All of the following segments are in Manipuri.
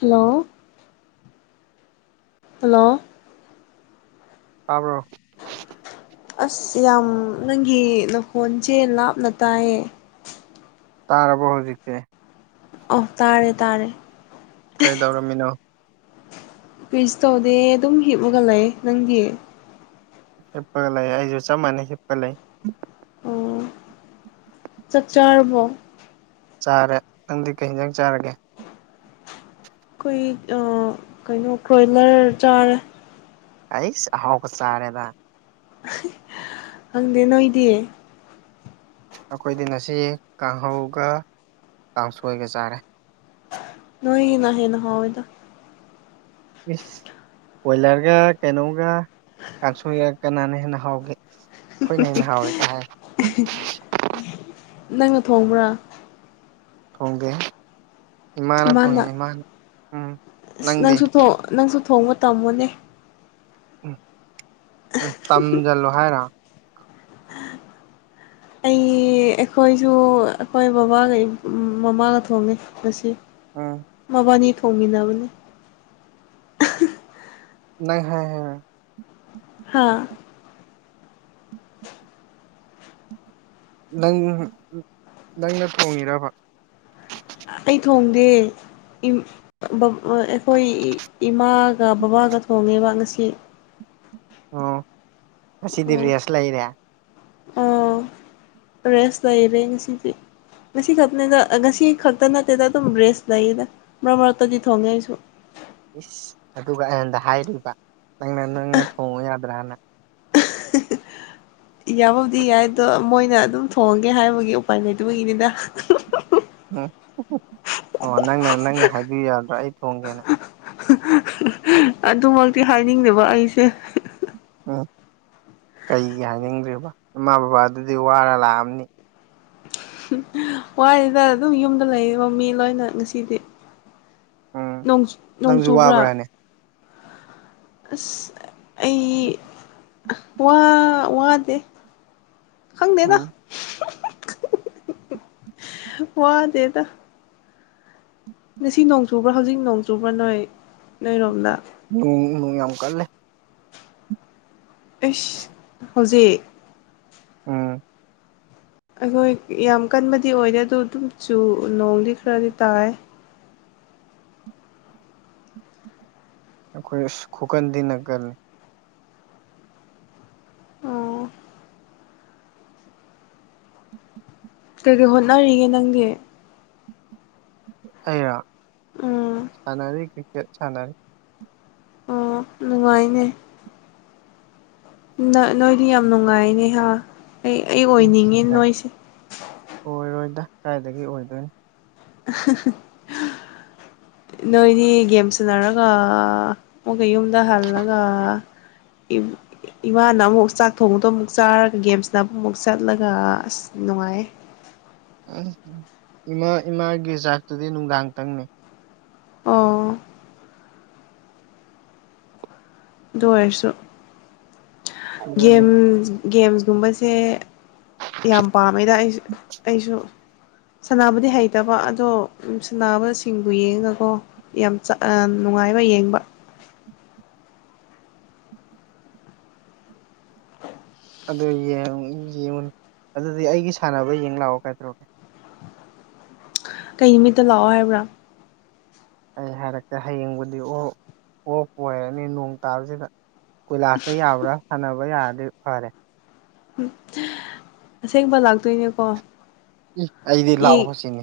ꯍꯜꯂꯣ ꯍꯜꯂꯣ ꯇꯥꯕ꯭ꯔꯣ ꯑꯁ ꯌꯥꯝ ꯅꯪꯒꯤ ꯅꯈꯣꯟꯁꯦ ꯂꯥꯞꯅ ꯇꯥꯏꯌꯦ ꯇꯥꯔꯕꯣ ꯍꯧꯖꯤꯛꯇꯁꯦ ꯑꯣ ꯇꯥꯔꯦ ꯇꯥꯔꯦ ꯀꯩꯗꯧꯔꯝꯃꯤꯅꯣ ꯀꯔꯤꯁꯨ ꯇꯧꯗꯦ ꯑꯗꯨꯝ ꯍꯤꯞꯃꯒ ꯂꯩ ꯅꯪꯒꯤ ꯍꯤꯞꯄꯒ ꯂꯩ ꯑꯩꯁꯨ ꯆꯞ ꯃꯥꯟꯅꯩ ꯍꯤꯞꯄ ꯂꯩ ꯆꯠꯆꯔ ꯔꯕꯣ ꯆꯥꯔꯦ ꯅꯪꯗꯤ ꯀꯩ ꯍꯗꯪ ꯆꯥꯔꯒꯦ ꯑꯩꯈꯣꯏ ꯀꯩꯅꯣ ꯀ꯭ꯔꯣꯏꯂꯔ ꯆꯥꯔꯦ ꯑꯩ ꯍꯥꯎꯕ ꯆꯥꯔꯦꯗ ꯈꯪꯗꯦ ꯅꯣꯏꯗꯤ ꯑꯩꯈꯣꯏꯗꯤ ꯉꯁꯤ ꯀꯥꯡꯍꯧꯒ ꯀꯥꯡꯁꯣꯏꯒ ꯆꯥꯔꯦ ꯅꯣꯏꯅꯒꯤꯅ ꯍꯦꯅꯍꯥꯎꯋꯤꯏꯗ ꯏꯁ ꯀꯣꯏꯂꯔꯒ ꯀꯩꯅꯣꯒ ꯀꯥꯡꯁꯣꯏꯒ ꯀꯅꯥꯅ ꯍꯦꯟꯅ ꯍꯥꯎꯒꯦ ꯑꯩꯈꯣꯏꯅ ꯍꯦꯟꯅ ꯍꯥꯎꯋꯦ ꯀꯩ ꯍꯥꯏ ꯅꯪꯅ ꯊꯣꯡꯕ꯭ꯔꯥ ꯊꯣꯡꯗꯦ ꯏꯃꯥꯅ ꯎꯝ ꯑꯁ ꯅꯪꯗꯤ ꯅꯪꯁꯨ ꯅꯪꯁꯨ ꯊꯣꯡꯕ ꯇꯝꯃꯣꯅꯦ ꯎꯝ ꯎꯝ ꯇꯝꯁꯤꯜꯂꯣ ꯍꯥꯏꯔ ꯑꯩ ꯑꯩꯈꯣꯏꯁꯨ ꯑꯩꯈꯣꯏ ꯕꯕꯥꯒ ꯃꯃꯥꯒ ꯊꯣꯡꯉꯦ ꯃꯁꯤ ꯎꯝ ꯃꯕꯥꯅꯤ ꯊꯣꯡꯃꯤꯟꯅꯕꯅꯤ ꯅ ꯍꯥꯏ ꯍꯥꯥ ꯅꯪ ꯅꯪꯅ ꯊꯣꯡꯉꯤꯔꯕ ꯑꯩ ꯊꯣꯡꯗꯦ ꯑꯩꯈꯣꯏ ꯏꯃꯥꯒ ꯕꯕꯥꯒ ꯊꯣꯡꯉꯦꯕ ꯉꯁꯤ ꯑꯣ ꯉꯁꯤꯗꯤ ꯔꯦꯁ ꯂꯩꯔꯦ ꯑꯣ ꯔꯦꯁ ꯂꯩꯔꯦ ꯉꯁꯤꯗꯤ ꯉꯁꯤ ꯈꯛꯇꯅꯤꯗ ꯉꯁꯤ ꯈꯛꯇ ꯅꯠꯇꯦꯗ ꯑꯗꯨꯝ ꯔꯦꯁ ꯂꯩꯌꯦꯗ ꯃꯔꯛ ꯃꯔꯛꯇꯗꯤ ꯊꯣꯡꯉꯦ ꯑꯩꯁꯨ ꯏꯁ ꯑꯗꯨꯒ ꯑꯩꯍꯟꯗ ꯍꯥꯏꯨꯕ ꯅꯪꯅ ꯅꯪꯅ ꯊꯣꯡꯉꯨ ꯌꯥꯗ꯭ꯔꯥꯅ ꯌꯥꯕꯕꯨꯗꯤ ꯌꯥꯏ ꯑꯗꯣ ꯃꯣꯏꯅ ꯑꯗꯨꯝ ꯊꯣꯡꯉꯒꯦ ꯍꯥꯏꯕꯒꯤ ꯎꯄꯥꯏꯅꯤꯗꯨꯕꯒꯤꯅꯤꯗ ꯎꯝ ꯑꯣ ꯅꯪꯅ ꯅꯪꯅ ꯍꯥꯏꯕꯤꯌꯨ ꯌꯥꯗ꯭ꯔꯥ ꯑꯩ ꯊꯣꯡꯒꯦꯅ ꯑꯗꯨꯃꯛꯇꯤ ꯍꯥꯏꯅꯤꯡꯗꯦꯕ ꯑꯩꯁꯦ ꯎꯝ ꯀꯩꯒꯤ ꯍꯥꯏꯅꯤꯡꯗ꯭ꯦꯔꯤꯕ ꯏꯃꯥ ꯕꯕꯥ ꯑꯗꯨꯗꯤ ꯋꯥꯔ ꯂꯥꯛꯑꯝꯅꯤ ꯋꯥꯔꯤꯁꯤꯗ ꯑꯗꯨꯝ ꯌꯨꯝꯗ ꯂꯩꯔꯤꯕ ꯃꯤ ꯂꯣꯏꯅ ꯉꯁꯤꯗꯤ ꯎꯝ ꯅꯪꯁꯨ ꯅꯣꯡꯖꯨꯕ꯭ꯔꯥ ꯋꯥꯕ꯭ꯔꯥꯅꯦ ꯑꯁ ꯑꯩ ꯋꯥ ꯋꯥꯗꯦ ꯈꯪꯗꯦꯗ ꯎꯝ [inaudible] ꯋꯥꯗꯦꯗ [inaudible] ꯉꯁꯤ ꯅꯣꯡ ꯆꯨꯕ꯭ꯔꯥ ꯍꯧꯖꯤꯛ ꯅꯣꯡ ꯆꯨꯕ꯭ꯔꯥ ꯅꯣꯏ ꯅꯣꯏꯔꯣꯝꯗ [unintelligible] ꯅꯣꯡ ꯌꯥꯝ ꯀꯜꯂꯦ ꯑꯦꯁ ꯍꯧꯖꯤꯛ ꯎꯝ ꯑꯩꯈꯣꯏ ꯌꯥꯝ ꯀꯟꯕꯗꯤ ꯑꯣꯏꯗꯦ ꯑꯗꯨꯗ ꯑꯗꯨꯝ ꯆꯨ ꯅꯣꯡꯗꯤ ꯈꯔꯗꯤ ꯇꯥꯏ ꯑꯩꯈꯣꯏ ꯑꯁ ꯈꯨꯀꯟ ꯇꯤꯅ ꯀꯂꯤ ꯑꯣ ꯀꯩꯀꯩ ꯍꯣꯠꯅꯔꯤꯒꯦ ꯅꯪꯗꯤ ꯑꯩꯔꯥ ꯎꯝ ꯁꯥꯟꯅꯔꯤ ꯀ꯭ꯔꯤꯀꯦꯠ ꯁꯥꯟꯅꯔꯤ ꯑꯣ ꯅꯨꯡꯉꯥꯏꯅꯦ ꯅꯣꯏꯗꯤ ꯌꯥꯝ ꯅꯨꯡꯉꯥꯏꯅꯦꯍꯥ ꯑꯣꯏꯔꯣꯏꯗ ꯀꯗꯥꯏꯗꯒꯤ ꯑꯣꯏꯗꯣꯏꯅꯣ [unintelligible] [inaudible] ꯅꯣꯏꯅꯤ ꯒꯦꯝ ꯁꯟꯅꯔꯒ ꯑꯃꯨꯛꯀ ꯌꯨꯝꯗ ꯍꯜꯂꯒ [unintelligible] ꯏꯃꯥꯅ ꯑꯃꯨꯛ ꯆꯥꯛ ꯊꯣꯡꯕꯗꯣ ꯑꯃꯨꯛ ꯆꯥꯔꯒ ꯒꯦꯝꯁꯅ ꯑꯃꯨꯛꯃꯨꯛ ꯆꯠꯂꯒ ꯑꯁ ꯅꯨꯡꯉꯥꯏ ꯎꯝ ꯏꯃꯥ ꯏꯃꯥꯒꯤ ꯆꯥꯛꯇꯨꯗꯤ ꯅꯨꯡꯗꯥꯡꯇꯪꯅꯤ ꯑꯣ ꯑꯗꯨ ꯑꯣꯏꯔꯁꯨ ꯑꯗꯨꯅꯤ ꯒꯦꯝ ꯒꯦꯝꯒꯨꯝꯕꯁꯦ ꯌꯥꯝ ꯄꯥꯝꯃꯤꯗ ꯑꯩꯁꯨ ꯑꯩꯁꯨ ꯁꯥꯅꯕꯗꯤ ꯍꯩꯇꯕ ꯑꯗꯣ ꯁꯤꯅꯕꯁꯤꯡꯗꯨ ꯌꯦꯡꯉꯀꯣ ꯌꯥꯝ ꯆ ꯅꯨꯡꯉꯥꯏꯕ ꯌꯦꯡꯕ ꯑꯗꯨꯝ ꯌꯦꯡꯉꯨꯅꯨ ꯑꯗꯨꯗꯤ ꯑꯩꯒꯤ ꯁꯥꯟꯅꯕ ꯌꯦꯡ ꯂꯥꯛꯑꯣ ꯀꯥꯏꯗꯧꯔꯒꯦ ꯀꯩ ꯅꯨꯃꯤꯠꯇ ꯂꯥꯛꯑꯣ ꯍꯥꯏꯕ꯭ꯔꯥ ꯑꯩ ꯍꯥꯏꯔꯛꯀꯦ ꯍꯌꯦꯡꯕꯨꯗꯤ ꯑꯣꯞ ꯑꯣꯞ ꯑꯣꯏꯔꯅꯤ ꯅꯣꯡ ꯇꯥꯕꯁꯤꯗ ꯀꯣꯏꯂꯥꯁꯇ ꯌꯥꯎꯕ꯭ꯔꯥ ꯁꯥꯟꯅꯕ ꯌꯥꯔꯗꯤ ꯐꯔꯦ ꯎ ꯑꯁꯦꯡꯕ ꯂꯥꯛꯇꯣꯏꯅꯦꯀꯣ ꯏ ꯑꯩꯗꯤ ꯌꯦꯡ ꯂꯥꯛꯑꯣ ꯁꯤꯅꯤ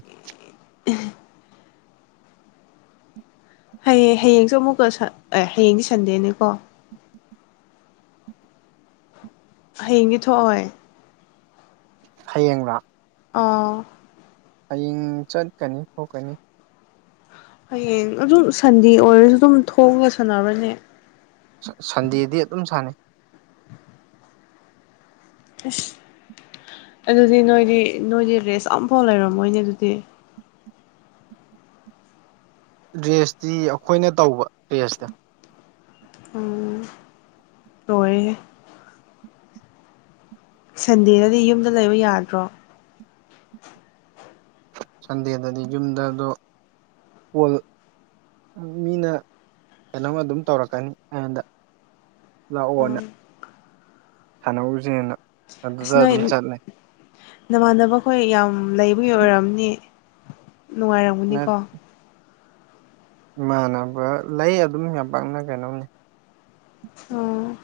ꯍꯌꯦꯡ ꯍꯌꯦꯡꯁꯨ ꯑꯃꯨꯛꯀ ꯑꯦ ꯍꯌꯦꯡꯒꯤ ꯁꯟꯗꯦꯅꯤꯀꯣ ꯍꯌꯦꯡꯒꯤ ꯊꯣꯛꯑꯣꯏ ꯍꯌꯦꯡꯂꯥ ꯑꯥ ꯍꯌꯦꯡ ꯆꯠꯀꯅꯤ ꯊꯣꯛꯀꯅꯤ ꯍꯌꯦꯡ ꯑꯗꯨꯝ ꯁꯟꯗꯦ ꯑꯣꯏꯔꯁꯨ ꯑꯗꯨꯝ ꯊꯣꯛꯑꯒ ꯁꯥꯟꯅꯕꯅꯦ ꯁꯟꯗꯦꯗꯤ ꯑꯗꯨꯝ ꯁꯥꯟꯅꯩ ꯏꯁ ꯑꯗꯨꯗꯤ ꯅꯣꯏꯗꯤ ꯅꯣꯏꯗꯤ ꯔꯦꯁ ꯑꯝꯐꯥꯎ ꯂꯩꯔꯝꯃꯣꯏꯅꯦ ꯑꯗꯨꯗꯤ ꯔ꯭ꯔꯦꯁꯇꯤ ꯑꯩꯈꯣꯏꯅ ꯇꯧꯕ ꯔꯦꯁꯇ ꯇꯣꯏ ꯁꯟꯗꯦꯗꯗꯤ ꯌꯨꯝꯗ ꯂꯩꯕ ꯌꯥꯗ꯭ꯔꯣ ꯁꯟꯗꯦꯗꯗꯤ ꯌꯨꯝꯗꯗꯣ ꯀꯣꯜ ꯃꯤꯅ ꯀꯩꯅꯣꯝꯃ ꯑꯗꯨꯝ ꯇꯧꯔꯛꯀꯅꯤ ꯑꯩꯉꯣꯟꯗ ꯑꯣ ꯂꯥꯛꯑꯣꯅ ꯁꯥꯟꯧꯔꯖꯦꯅ ꯑꯁ ꯅꯣꯏ ꯅꯃꯥꯟꯅꯕ ꯑꯩꯈꯣꯏ ꯌꯥꯝ ꯂꯩꯕꯒꯤ ꯑꯣꯏꯔꯝꯅꯤ ꯅꯨꯡꯉꯥꯏꯔꯝꯒꯅꯤꯀꯣ ꯏꯃꯥꯟꯅꯕ ꯂꯩ ꯑꯗꯨꯝ ꯌꯥꯝ ꯄꯥꯛꯅ ꯀꯩꯅꯣꯝꯅꯤ ꯑꯣ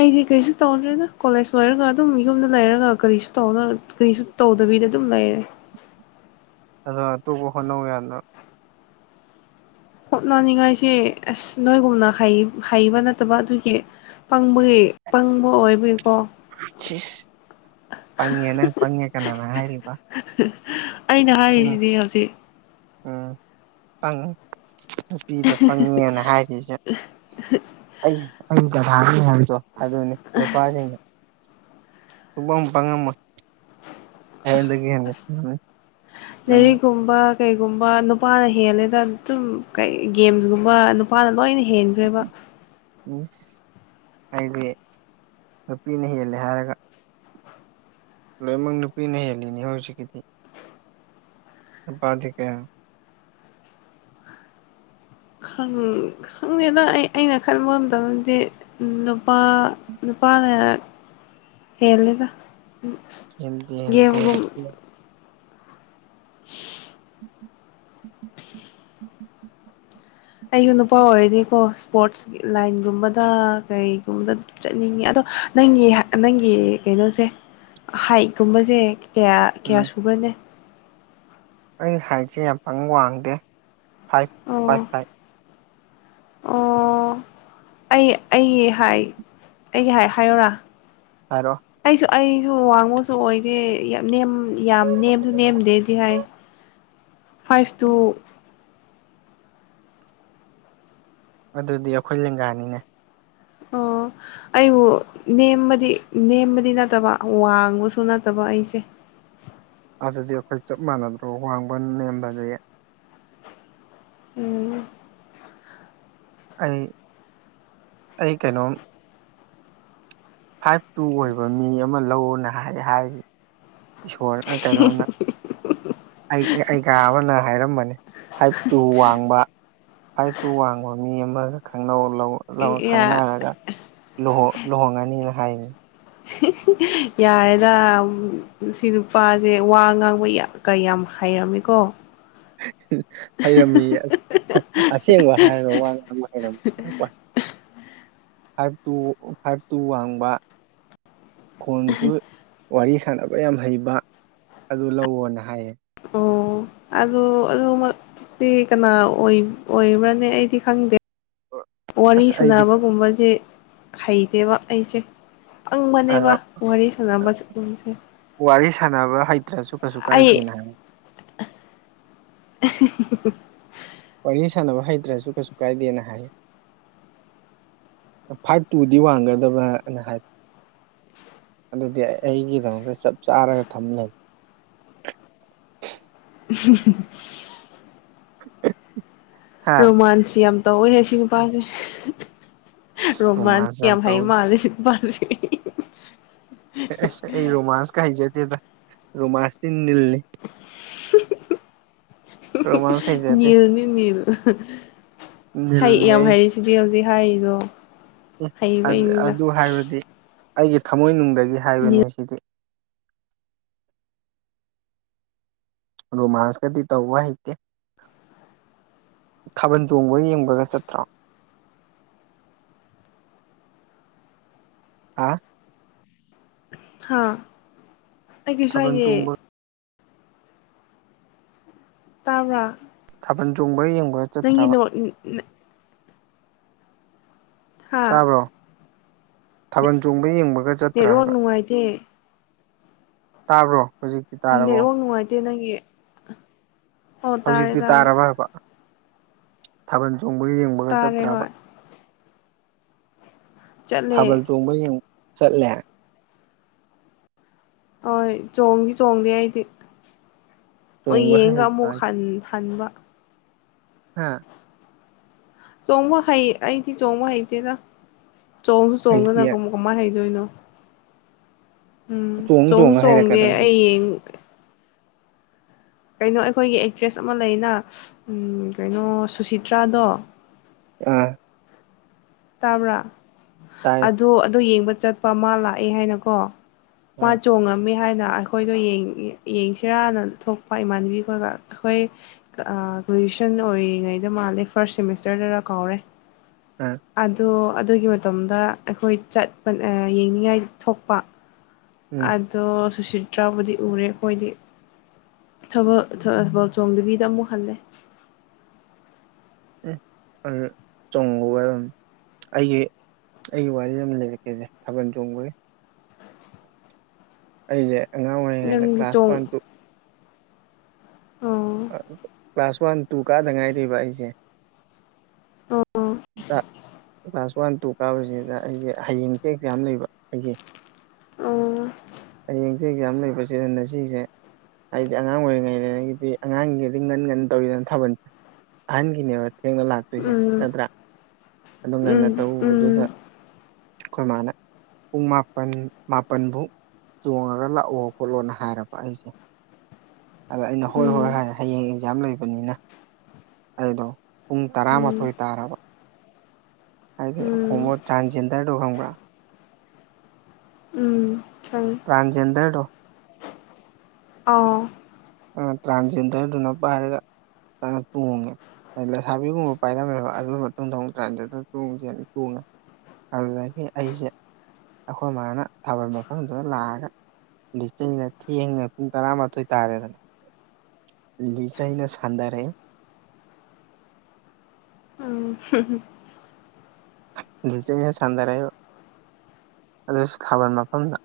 ꯑꯩꯗꯤ ꯀꯔꯤꯁꯨ ꯇꯧꯗ꯭ꯔꯦꯅ ꯀꯣꯂꯦꯖ ꯂꯣꯏꯔꯒ ꯑꯗꯨꯝ ꯌꯨꯝꯗ ꯂꯩꯔꯒ ꯀꯔꯤꯁꯨ ꯇꯧꯅ ꯀꯔꯤꯁꯨ ꯇꯧꯗꯕꯤꯗ ꯑꯗꯨꯝ ꯂꯩꯔꯦ ꯑꯣ ꯑꯇꯣꯞꯄ ꯍꯣꯠꯅꯧ ꯌꯥꯗ꯭ꯔꯣ ꯍꯣꯠꯅꯅꯤꯡꯉꯥꯏꯁꯦ ꯑꯁ ꯅꯣꯏꯒꯨꯝꯅ ꯍꯩꯕ ꯅꯠꯇꯕ ꯑꯗꯨꯒꯤ ꯄꯥꯡꯕꯒꯤ ꯄꯪꯕ ꯑꯣꯏꯕꯒꯤꯀꯣ ꯁꯤ ꯄꯪꯉꯦ ꯅꯪ ꯄꯪꯉꯦ ꯀꯅꯥꯅ ꯍꯥꯏꯔꯤꯕ ꯑꯩꯅ ꯎꯝ ꯍꯥꯏꯔꯤꯁꯤꯗꯤ ꯍꯧꯖꯤꯛ ꯎꯝ ꯄꯪꯉ ꯅꯨꯄꯤꯗ ꯄꯪꯉꯦꯅ ꯍꯥꯏꯔꯤꯁꯦ ꯑꯩ ꯍꯥꯏꯕꯗꯣ [unintelligible] ꯑꯗꯨꯅꯤ ꯅꯨꯄꯥꯁꯤꯡꯅ ꯄꯪ ꯄꯉꯃꯣꯏ ꯑꯦꯗ ꯍꯦꯟꯟꯅꯁꯤ ꯦꯔꯤꯒꯨꯝꯕ ꯀꯩꯒꯨꯝꯕ ꯅꯨꯄꯥꯅ ꯍꯦꯜꯂꯦꯗ ꯑꯗꯨꯝ ꯀꯩ ꯒꯦꯝꯁꯒꯨꯝꯕ ꯅꯨꯄꯥꯅ ꯂꯣꯏꯅ ꯍꯦꯟꯈ꯭ꯔꯦꯕ ꯃꯤꯁ ꯑꯩꯗꯤ ꯅꯨꯄꯤꯅ ꯍꯦꯜꯂꯦ ꯍꯥꯏꯔꯒ ꯂꯣꯏꯅꯃꯛ ꯅꯨꯄꯤꯅ ꯍꯦꯜꯂꯤꯅꯤ ꯍꯧꯖꯤꯛꯀꯤꯗꯤ ꯄꯥꯕꯥꯗꯤꯀꯦ ꯈꯪꯉꯦꯅ ꯑꯩ ꯑꯩꯅ ꯈꯟꯕ ꯉꯝꯗꯗꯤ ꯅꯨꯄꯥ ꯅꯨꯄꯥꯅ ꯍꯦꯜꯜꯂꯤꯦꯗ [inaudible] ꯍꯦꯟꯗꯦ ꯍꯦꯟꯗꯦ ꯑꯩꯁꯨ ꯅꯨꯄꯥ ꯑꯣꯏꯔꯗꯤꯀꯣ ꯁ꯭ꯄꯣꯔꯠꯁ ꯂꯥꯏꯟꯒꯨꯝꯕꯗ ꯀꯩꯒꯨꯝꯕꯗ ꯆꯠꯅꯤꯡꯉꯤ ꯑꯗꯣ ꯅꯪꯒꯤ ꯅꯪꯒꯤ ꯀꯩꯅꯣꯁꯦ ꯍꯥꯏꯛꯀꯨꯝꯕꯁꯦ ꯀꯌꯥ ꯀꯌꯥ ꯎꯝ ꯁꯨꯕꯔꯅꯦ ꯑꯩ ꯍꯥꯏꯠꯁꯦ ꯌꯥꯝ ꯄꯪ ꯋꯥꯡꯗꯦ ꯐꯥꯏꯚ ꯑꯣ ꯐꯥꯏꯚ ꯐꯥꯏꯚ ꯑꯣ ꯑꯩ ꯑꯩꯒꯤ ꯍꯥꯏ ꯑꯩꯒꯤ ꯍꯥꯏ ꯍꯥꯏꯌꯣꯔꯥ ꯍꯥꯏꯔꯣ ꯑꯩꯁꯨ ꯑꯩꯁꯨ ꯋꯥꯡꯃꯨꯁꯨ ꯑꯣꯏꯗꯦ ꯌꯥꯝ ꯅꯦꯝ ꯌꯥꯝ ꯅꯦꯝꯁꯨ ꯅꯦꯝꯗꯦꯗꯤ ꯍꯥꯏ ꯐꯥꯏꯚ ꯇꯨ ꯑꯗꯨꯗꯤ ꯑꯩꯈꯣꯏ ꯂꯦꯡꯒꯥꯅꯤꯅꯦ ꯑꯣ ꯑꯩꯕꯨ ꯅꯦꯝꯕꯗꯤ ꯅꯦꯝꯕꯗꯤ ꯅꯠꯇꯕ ꯋꯥꯡꯕꯁꯨ ꯅꯠꯇꯕ ꯑꯩꯁꯦ ꯑꯗꯨꯗꯤ ꯑꯩꯈꯣꯏ ꯆꯞ ꯃꯥꯟꯅꯗ꯭ꯔꯣ ꯋꯥꯡꯕ ꯅꯦꯝꯕꯗꯤ ꯎꯝ ꯑꯩ ꯑꯩ ꯀꯩꯅꯣꯝ ꯐꯥꯏꯚ ꯇꯨ ꯑꯣꯏꯕ ꯃꯤ ꯑꯃ ꯂꯧꯅ ꯍꯥꯏ ꯍꯥꯏꯔꯤ ꯏꯁꯣꯔꯅ ꯀꯩꯗꯧꯅ ꯑꯩ ꯀꯥ ꯑꯃꯅ ꯍꯥꯏꯔꯝꯕꯅꯤ ꯐꯥꯏꯚ ꯇꯨ ꯋꯥꯡꯕ ꯍꯥꯏꯥꯏꯞꯇꯨ ꯋꯥꯡꯕ ꯃꯤ ꯑꯃꯒ ꯈꯪꯅꯧ ꯂꯧ ꯈꯪꯅꯔꯒꯥ ꯂꯨꯍꯣꯡꯉꯥꯅꯤ ꯍꯥꯏꯅꯤ ꯌꯥꯔꯦꯗ ꯁꯤ ꯅꯨꯄꯥꯁꯦ ꯋꯥ ꯉꯥꯡꯕ ꯀꯌꯥꯝ ꯍꯩꯔꯝꯃꯤꯀꯣ ꯍꯩꯔꯝꯃꯤ ꯑꯁꯦꯡꯕ ꯍꯥꯏꯔꯒ ꯋꯥ ꯉꯥꯡꯕ ꯍꯩꯔꯝꯃꯤ ꯍꯥꯏꯔ ꯋꯥꯏ ꯐꯥꯏꯚ ꯇꯨ ꯐꯥꯏꯚ ꯇꯨ ꯋꯥꯡꯕ ꯈꯣꯟꯁꯨ ꯋꯥꯔꯤ ꯁꯥꯟꯅꯕ ꯌꯥꯝ ꯍꯩꯕ ꯑꯗꯨ ꯂꯧꯑꯣꯅ ꯍꯥꯏꯌꯦ ꯑꯣ ꯑꯗꯨ ꯑꯗꯨꯃꯛꯇꯤ ꯀꯅꯥ ꯑꯣꯏꯕ꯭ꯔꯅꯦ ꯑꯩꯗꯤ ꯈꯪꯗꯦ ꯋꯥꯔꯤ ꯑꯁ ꯑꯩꯗꯤ ꯁꯅꯕꯒꯨꯝꯕꯁꯦ ꯍꯩꯇꯦꯕ ꯑꯩꯁꯦ ꯄꯪꯕꯅꯦꯕ ꯋꯥꯔꯤ ꯁꯥꯟꯅꯕ ꯁꯨꯝꯕꯁꯦ ꯋꯥꯔꯤ ꯁꯥꯟꯅꯕ ꯍꯩꯇ꯭ꯔꯁꯨ ꯀꯩꯁꯨ ꯑꯩ ꯀꯥꯏꯗꯦꯅ ꯍꯥꯏ [inaudible] ꯋꯥꯔꯤ ꯁꯥꯟꯅꯕ ꯍꯩꯇ꯭ꯔꯁꯨ ꯀꯩꯁꯨ ꯀꯥꯏꯗꯦꯅ ꯍꯥꯏꯌꯦ ꯐꯥꯏꯚ ꯇꯨꯗꯤ ꯋꯥꯡꯒꯗꯕ꯭ꯔꯅ ꯍꯥꯏ ꯑꯗꯨꯗꯤ ꯑꯩ ꯑꯩꯒꯤꯗꯃꯛꯇ ꯆꯞ ꯆꯥꯔꯒ ꯊꯝꯂ [inaudible] [inaudible] ꯍꯥ ꯔꯣꯃꯥꯟꯁ ꯌꯥꯝ ꯇꯧꯋꯦ ꯁꯤ ꯅꯨꯄꯥꯁꯦ ꯔꯣꯃꯥꯟ ꯔꯣꯃꯥꯟꯁ ꯌꯥꯝ ꯐꯥꯏ ꯇꯧꯋꯤ ꯃꯥꯂꯁꯤ ꯃꯥꯁꯤ ꯑꯁ ꯑꯩ ꯔꯣꯃꯥꯟꯁꯀ ꯍꯩꯖꯗꯦꯗ ꯔꯣꯃꯥꯟꯁꯇꯤ ꯅꯤꯜꯅꯤ ꯔꯣꯃꯥꯟꯁ ꯍꯩꯖꯗꯦ ꯃꯤꯂꯅꯤ ꯃꯤꯂ ꯍꯩ ꯅꯤꯜꯅꯤ ꯌꯥꯝ ꯑꯩ ꯍꯥꯏꯔꯤꯁꯤꯗꯤ ꯍꯧꯖꯤꯛ ꯍꯥꯏꯔꯤꯗꯣ ꯑꯦ ꯍꯩꯕꯩꯅꯤꯗ ꯑꯗꯨ ꯍꯥꯏꯕꯗꯤ ꯑꯩꯒꯤ ꯊꯃꯣꯏꯅꯨꯡꯗꯒꯤ ꯅꯤꯜ ꯍꯥꯏꯕꯅꯦ ꯁꯤꯗꯤ ꯔꯣꯃꯥꯟꯁ ꯀꯗꯤ ꯇꯧꯕ ꯍꯩꯇꯦ ꯊꯥꯕꯜ ꯆꯣꯡꯕꯒ ꯌꯦꯡꯕꯒ ꯆꯠꯇ꯭ꯔꯣ ꯍꯥ ꯍꯥ ꯑꯩ ꯊꯥꯕꯜ ꯀꯩꯁꯨꯏꯗꯌꯦ ꯆꯣꯡꯕ ꯇꯕꯔꯥ ꯊꯥꯕꯜ ꯆꯣꯡꯕ ꯌꯦꯡꯕ ꯅꯪꯒꯤ ꯅꯣ ꯍꯥ ꯆꯥꯕ꯭ꯔꯣ ꯊꯥꯕꯜ ꯆꯣꯡꯕ ꯌꯦꯡꯕꯒ ꯆꯠꯇ꯭ꯔꯥ ꯍꯥꯏꯕ ꯥꯏꯗꯦ ꯇꯥꯕ꯭ꯔꯣ ꯍꯧꯖꯤꯛꯇꯤ ꯇꯥꯔꯕꯣ ꯅꯦꯠꯋꯥꯛ ꯅꯨꯡꯉꯥꯏꯇꯦ ꯅꯪꯒꯤ ꯑꯣ ꯇꯥꯔꯦ ꯍꯧꯖꯤꯛꯇꯤ ꯇꯥꯔꯦ ꯇꯥꯔꯕ ꯍꯥꯏꯕ ꯊꯥꯕꯜ ꯆꯣꯡꯕ ꯌꯦꯡꯕꯒ ꯇꯥꯔꯦ ꯆꯠꯇ꯭ꯔꯕ ꯍꯣꯏ ꯆꯠꯂꯦ ꯊꯥꯕꯜ ꯆꯣꯡꯕ ꯆꯠꯂꯦ ꯍꯣꯏ ꯆꯣꯡꯗꯤ ꯆꯣꯡꯗꯦ ꯑꯩꯗꯤ ꯍ ꯆꯣꯡꯕ ꯌꯦꯡꯒ ꯍꯩꯇ꯭ꯔꯣ ꯑꯃꯨꯛ ꯍꯥꯏꯁꯦ ꯍꯟ ꯍꯟꯕ ꯍꯥꯥ ꯆꯣꯡꯕ ꯍꯩ ꯑꯩꯗꯤ ꯆꯣꯡꯕ ꯍꯩꯇꯦꯔꯥ ꯆꯣꯡꯁꯨ ꯆꯣꯡꯉꯅ ꯍꯩꯇꯦ ꯀꯝꯃꯣ ꯀꯃ ꯍꯩꯗꯣꯏꯅꯣ ꯎꯝ ꯆꯣꯡ ꯆꯣꯡꯁꯨ ꯆꯣꯡꯉ ꯆꯣꯡꯗꯦ ꯍꯩꯔꯛꯀꯗꯕꯅꯤ ꯑꯩꯡ ꯀꯩꯅꯣ ꯑꯩꯈꯣꯏꯒꯤ ꯑꯦꯛꯇ꯭ꯔꯦꯁ ꯑꯃ ꯂꯩꯅ ꯀꯩꯅꯣ ꯁꯨꯁꯤꯇ꯭ꯔꯥꯗꯣ ꯑ ꯇꯕꯔꯥ ꯇꯥꯏꯌꯦ ꯑꯗ ꯑꯗꯨꯣ ꯌꯦꯡꯕ ꯆꯠꯄ ꯃꯥ ꯂꯥꯛꯑꯦ ꯍꯥꯏꯅꯀꯣ ꯃꯥ ꯑꯥ ꯆꯣꯉꯝꯃꯦ ꯍꯥꯏꯅ ꯑꯩꯈꯣꯏꯗꯣ ꯌꯦꯡꯁꯤꯔꯥꯅ ꯊꯣꯛꯄ ꯏꯃꯥꯟꯅꯕꯤ ꯈꯒ ꯑꯩꯈꯣꯏ ꯒ꯭ꯔꯦꯖꯨꯦꯁꯟ ꯑꯣꯏꯔꯤꯉꯩꯗ ꯃꯥꯜꯂꯦ ꯐꯥꯔꯁꯠ ꯁꯦꯃꯤꯁꯇꯔꯗꯔ ꯀꯥꯎꯔꯦ ꯑ ꯑꯗꯣ ꯑꯗꯨꯒꯤ ꯃꯇꯝꯗ ꯑꯩꯈꯣꯏ ꯆꯠꯄ ꯌꯦꯡꯅꯤꯡꯉꯥꯏ ꯊꯣꯛꯄ ꯎꯝ ꯑꯗꯣ ꯁꯨꯁꯤꯇ꯭ꯔꯕꯨꯗꯤ ꯎꯔꯦ ꯑꯩꯈꯣꯏꯗꯤ ꯊꯕ ꯊꯕꯜ ꯆꯣꯡꯗꯕꯤꯗ ꯑꯃꯨꯛ ꯍꯜꯂꯦ ꯑꯗꯨ ꯆꯣꯡꯉꯒ ꯑꯗꯨꯝ ꯑꯩꯒꯤ ꯑꯩꯒꯤ ꯋꯥꯔꯤ ꯑꯃ ꯂꯩꯔꯛꯀꯦꯁꯦ ꯊꯥꯕꯜ ꯆꯣꯡꯕꯒꯤ ꯑꯩꯁꯦ ꯑꯉꯥꯡ ꯑꯣꯏꯔꯤꯉꯩꯗ ꯅꯪꯗꯤ ꯀ꯭ꯂꯥꯁ ꯋꯥꯟ ꯆꯣꯡ ꯇꯨ ꯑꯣ ꯑ ꯀ꯭ꯂꯥꯁ ꯋꯥꯟ ꯇꯨ ꯀꯥꯗ ꯉꯥꯏꯔꯤꯕ ꯑꯩꯁꯦ ꯑꯣ ꯀ꯭ꯂꯥꯁ ꯋꯥꯟ ꯇꯨ ꯀꯥꯕꯁꯤꯗ ꯑꯩꯁꯦ ꯍꯌꯦꯡꯁꯦ ꯑꯦꯛꯖꯥꯝ ꯂꯩꯕ ꯑꯩꯒꯤ ꯑ ꯍꯌꯦꯡꯈ ꯑꯦꯛꯖꯥ ꯌꯥꯝ ꯂꯩꯕꯁꯦꯗꯅ ꯁꯤꯁꯦ ꯍꯥꯏꯗꯤ ꯑꯉꯥꯡ ꯑꯣꯏꯔꯤꯉꯩꯗꯒꯤꯗꯤ ꯑꯉꯥꯡꯒꯤꯗꯤ ꯉꯟ ꯉꯟꯅ ꯇꯧꯤꯗꯅ ꯊꯥꯕꯜꯁꯦ ꯑꯍꯟꯒꯤꯅꯦꯕ ꯊꯦꯡꯅ ꯂꯥꯛꯇꯣꯏꯁꯦ ꯎꯝ ꯅꯠꯇ꯭ꯔꯥ ꯑꯗꯨ ꯉꯟꯅ ꯎꯝ ꯇꯗꯨꯗ ꯎꯝ ꯑꯩꯈꯣꯏ ꯃꯥꯅ ꯄꯨꯡ ꯃꯥꯄꯟ ꯃꯥꯄꯜꯐꯥꯎ ꯆꯣꯡꯉꯒ ꯂꯥꯛꯑꯣ ꯈꯣꯠꯂꯣꯅ ꯍꯥꯏꯔꯕ ꯑꯩꯁꯦ ꯑꯗ ꯑꯩꯅ ꯍꯣꯏ ꯍꯣꯏ ꯎꯝ ꯍꯥꯏꯅ ꯍꯌꯦꯡ ꯑꯦꯛꯖꯥꯝ ꯂꯩꯕꯅꯤꯅ ꯑꯩꯗꯣ ꯄꯨꯡ ꯇꯔꯥꯃꯥꯊꯣꯏ ꯎꯝ ꯇꯥꯔꯕ ꯍꯥꯏꯗꯤ ꯎꯝ ꯍꯣꯃꯣ ꯇ꯭ꯔꯥꯟꯖꯦꯟꯗꯔꯗꯣ ꯈꯪꯕ꯭ꯔꯥ ꯎꯝ ꯐꯪ ꯇꯥꯖꯦꯟꯗꯦ ꯇꯣ ꯑꯥ ꯇ꯭ꯔꯥꯟꯖꯦꯟꯗꯔꯗꯨꯅ ꯄꯥꯏꯔꯒ ꯇꯣꯡꯉꯦ ꯂꯩꯁꯥꯕꯤꯒꯨꯝꯕ ꯄꯥꯏꯔꯝꯃꯦꯕ ꯑꯗꯨꯒꯤ ꯃꯇꯨꯡꯗ ꯇ꯭ꯔꯟꯁ ꯒꯦꯟꯗꯔ ꯆꯣꯡꯁꯤ ꯆꯨꯅ ꯑꯗꯨꯗꯒꯤ ꯑꯩꯁꯦ ꯑꯩꯈꯣꯏ ꯃꯥꯅ ꯊꯥꯕꯜ ꯃꯐꯝꯗꯨꯗ ꯂꯥꯛꯑꯒ ꯑꯇꯩꯅ ꯊꯦꯡꯅ ꯄꯨꯡ ꯇꯔꯥꯃꯥꯊꯣꯏ ꯇꯥꯔꯦꯗꯅ ꯂꯤꯆꯩꯅ ꯁꯥꯟꯗꯥꯔꯦ ꯎꯝ [unintelligible] ꯂꯤꯆꯩꯅ ꯁꯥꯟꯗꯔꯛꯏꯕ ꯑꯗꯨꯁꯨ ꯊꯥꯕꯜ ꯃꯐꯝꯗ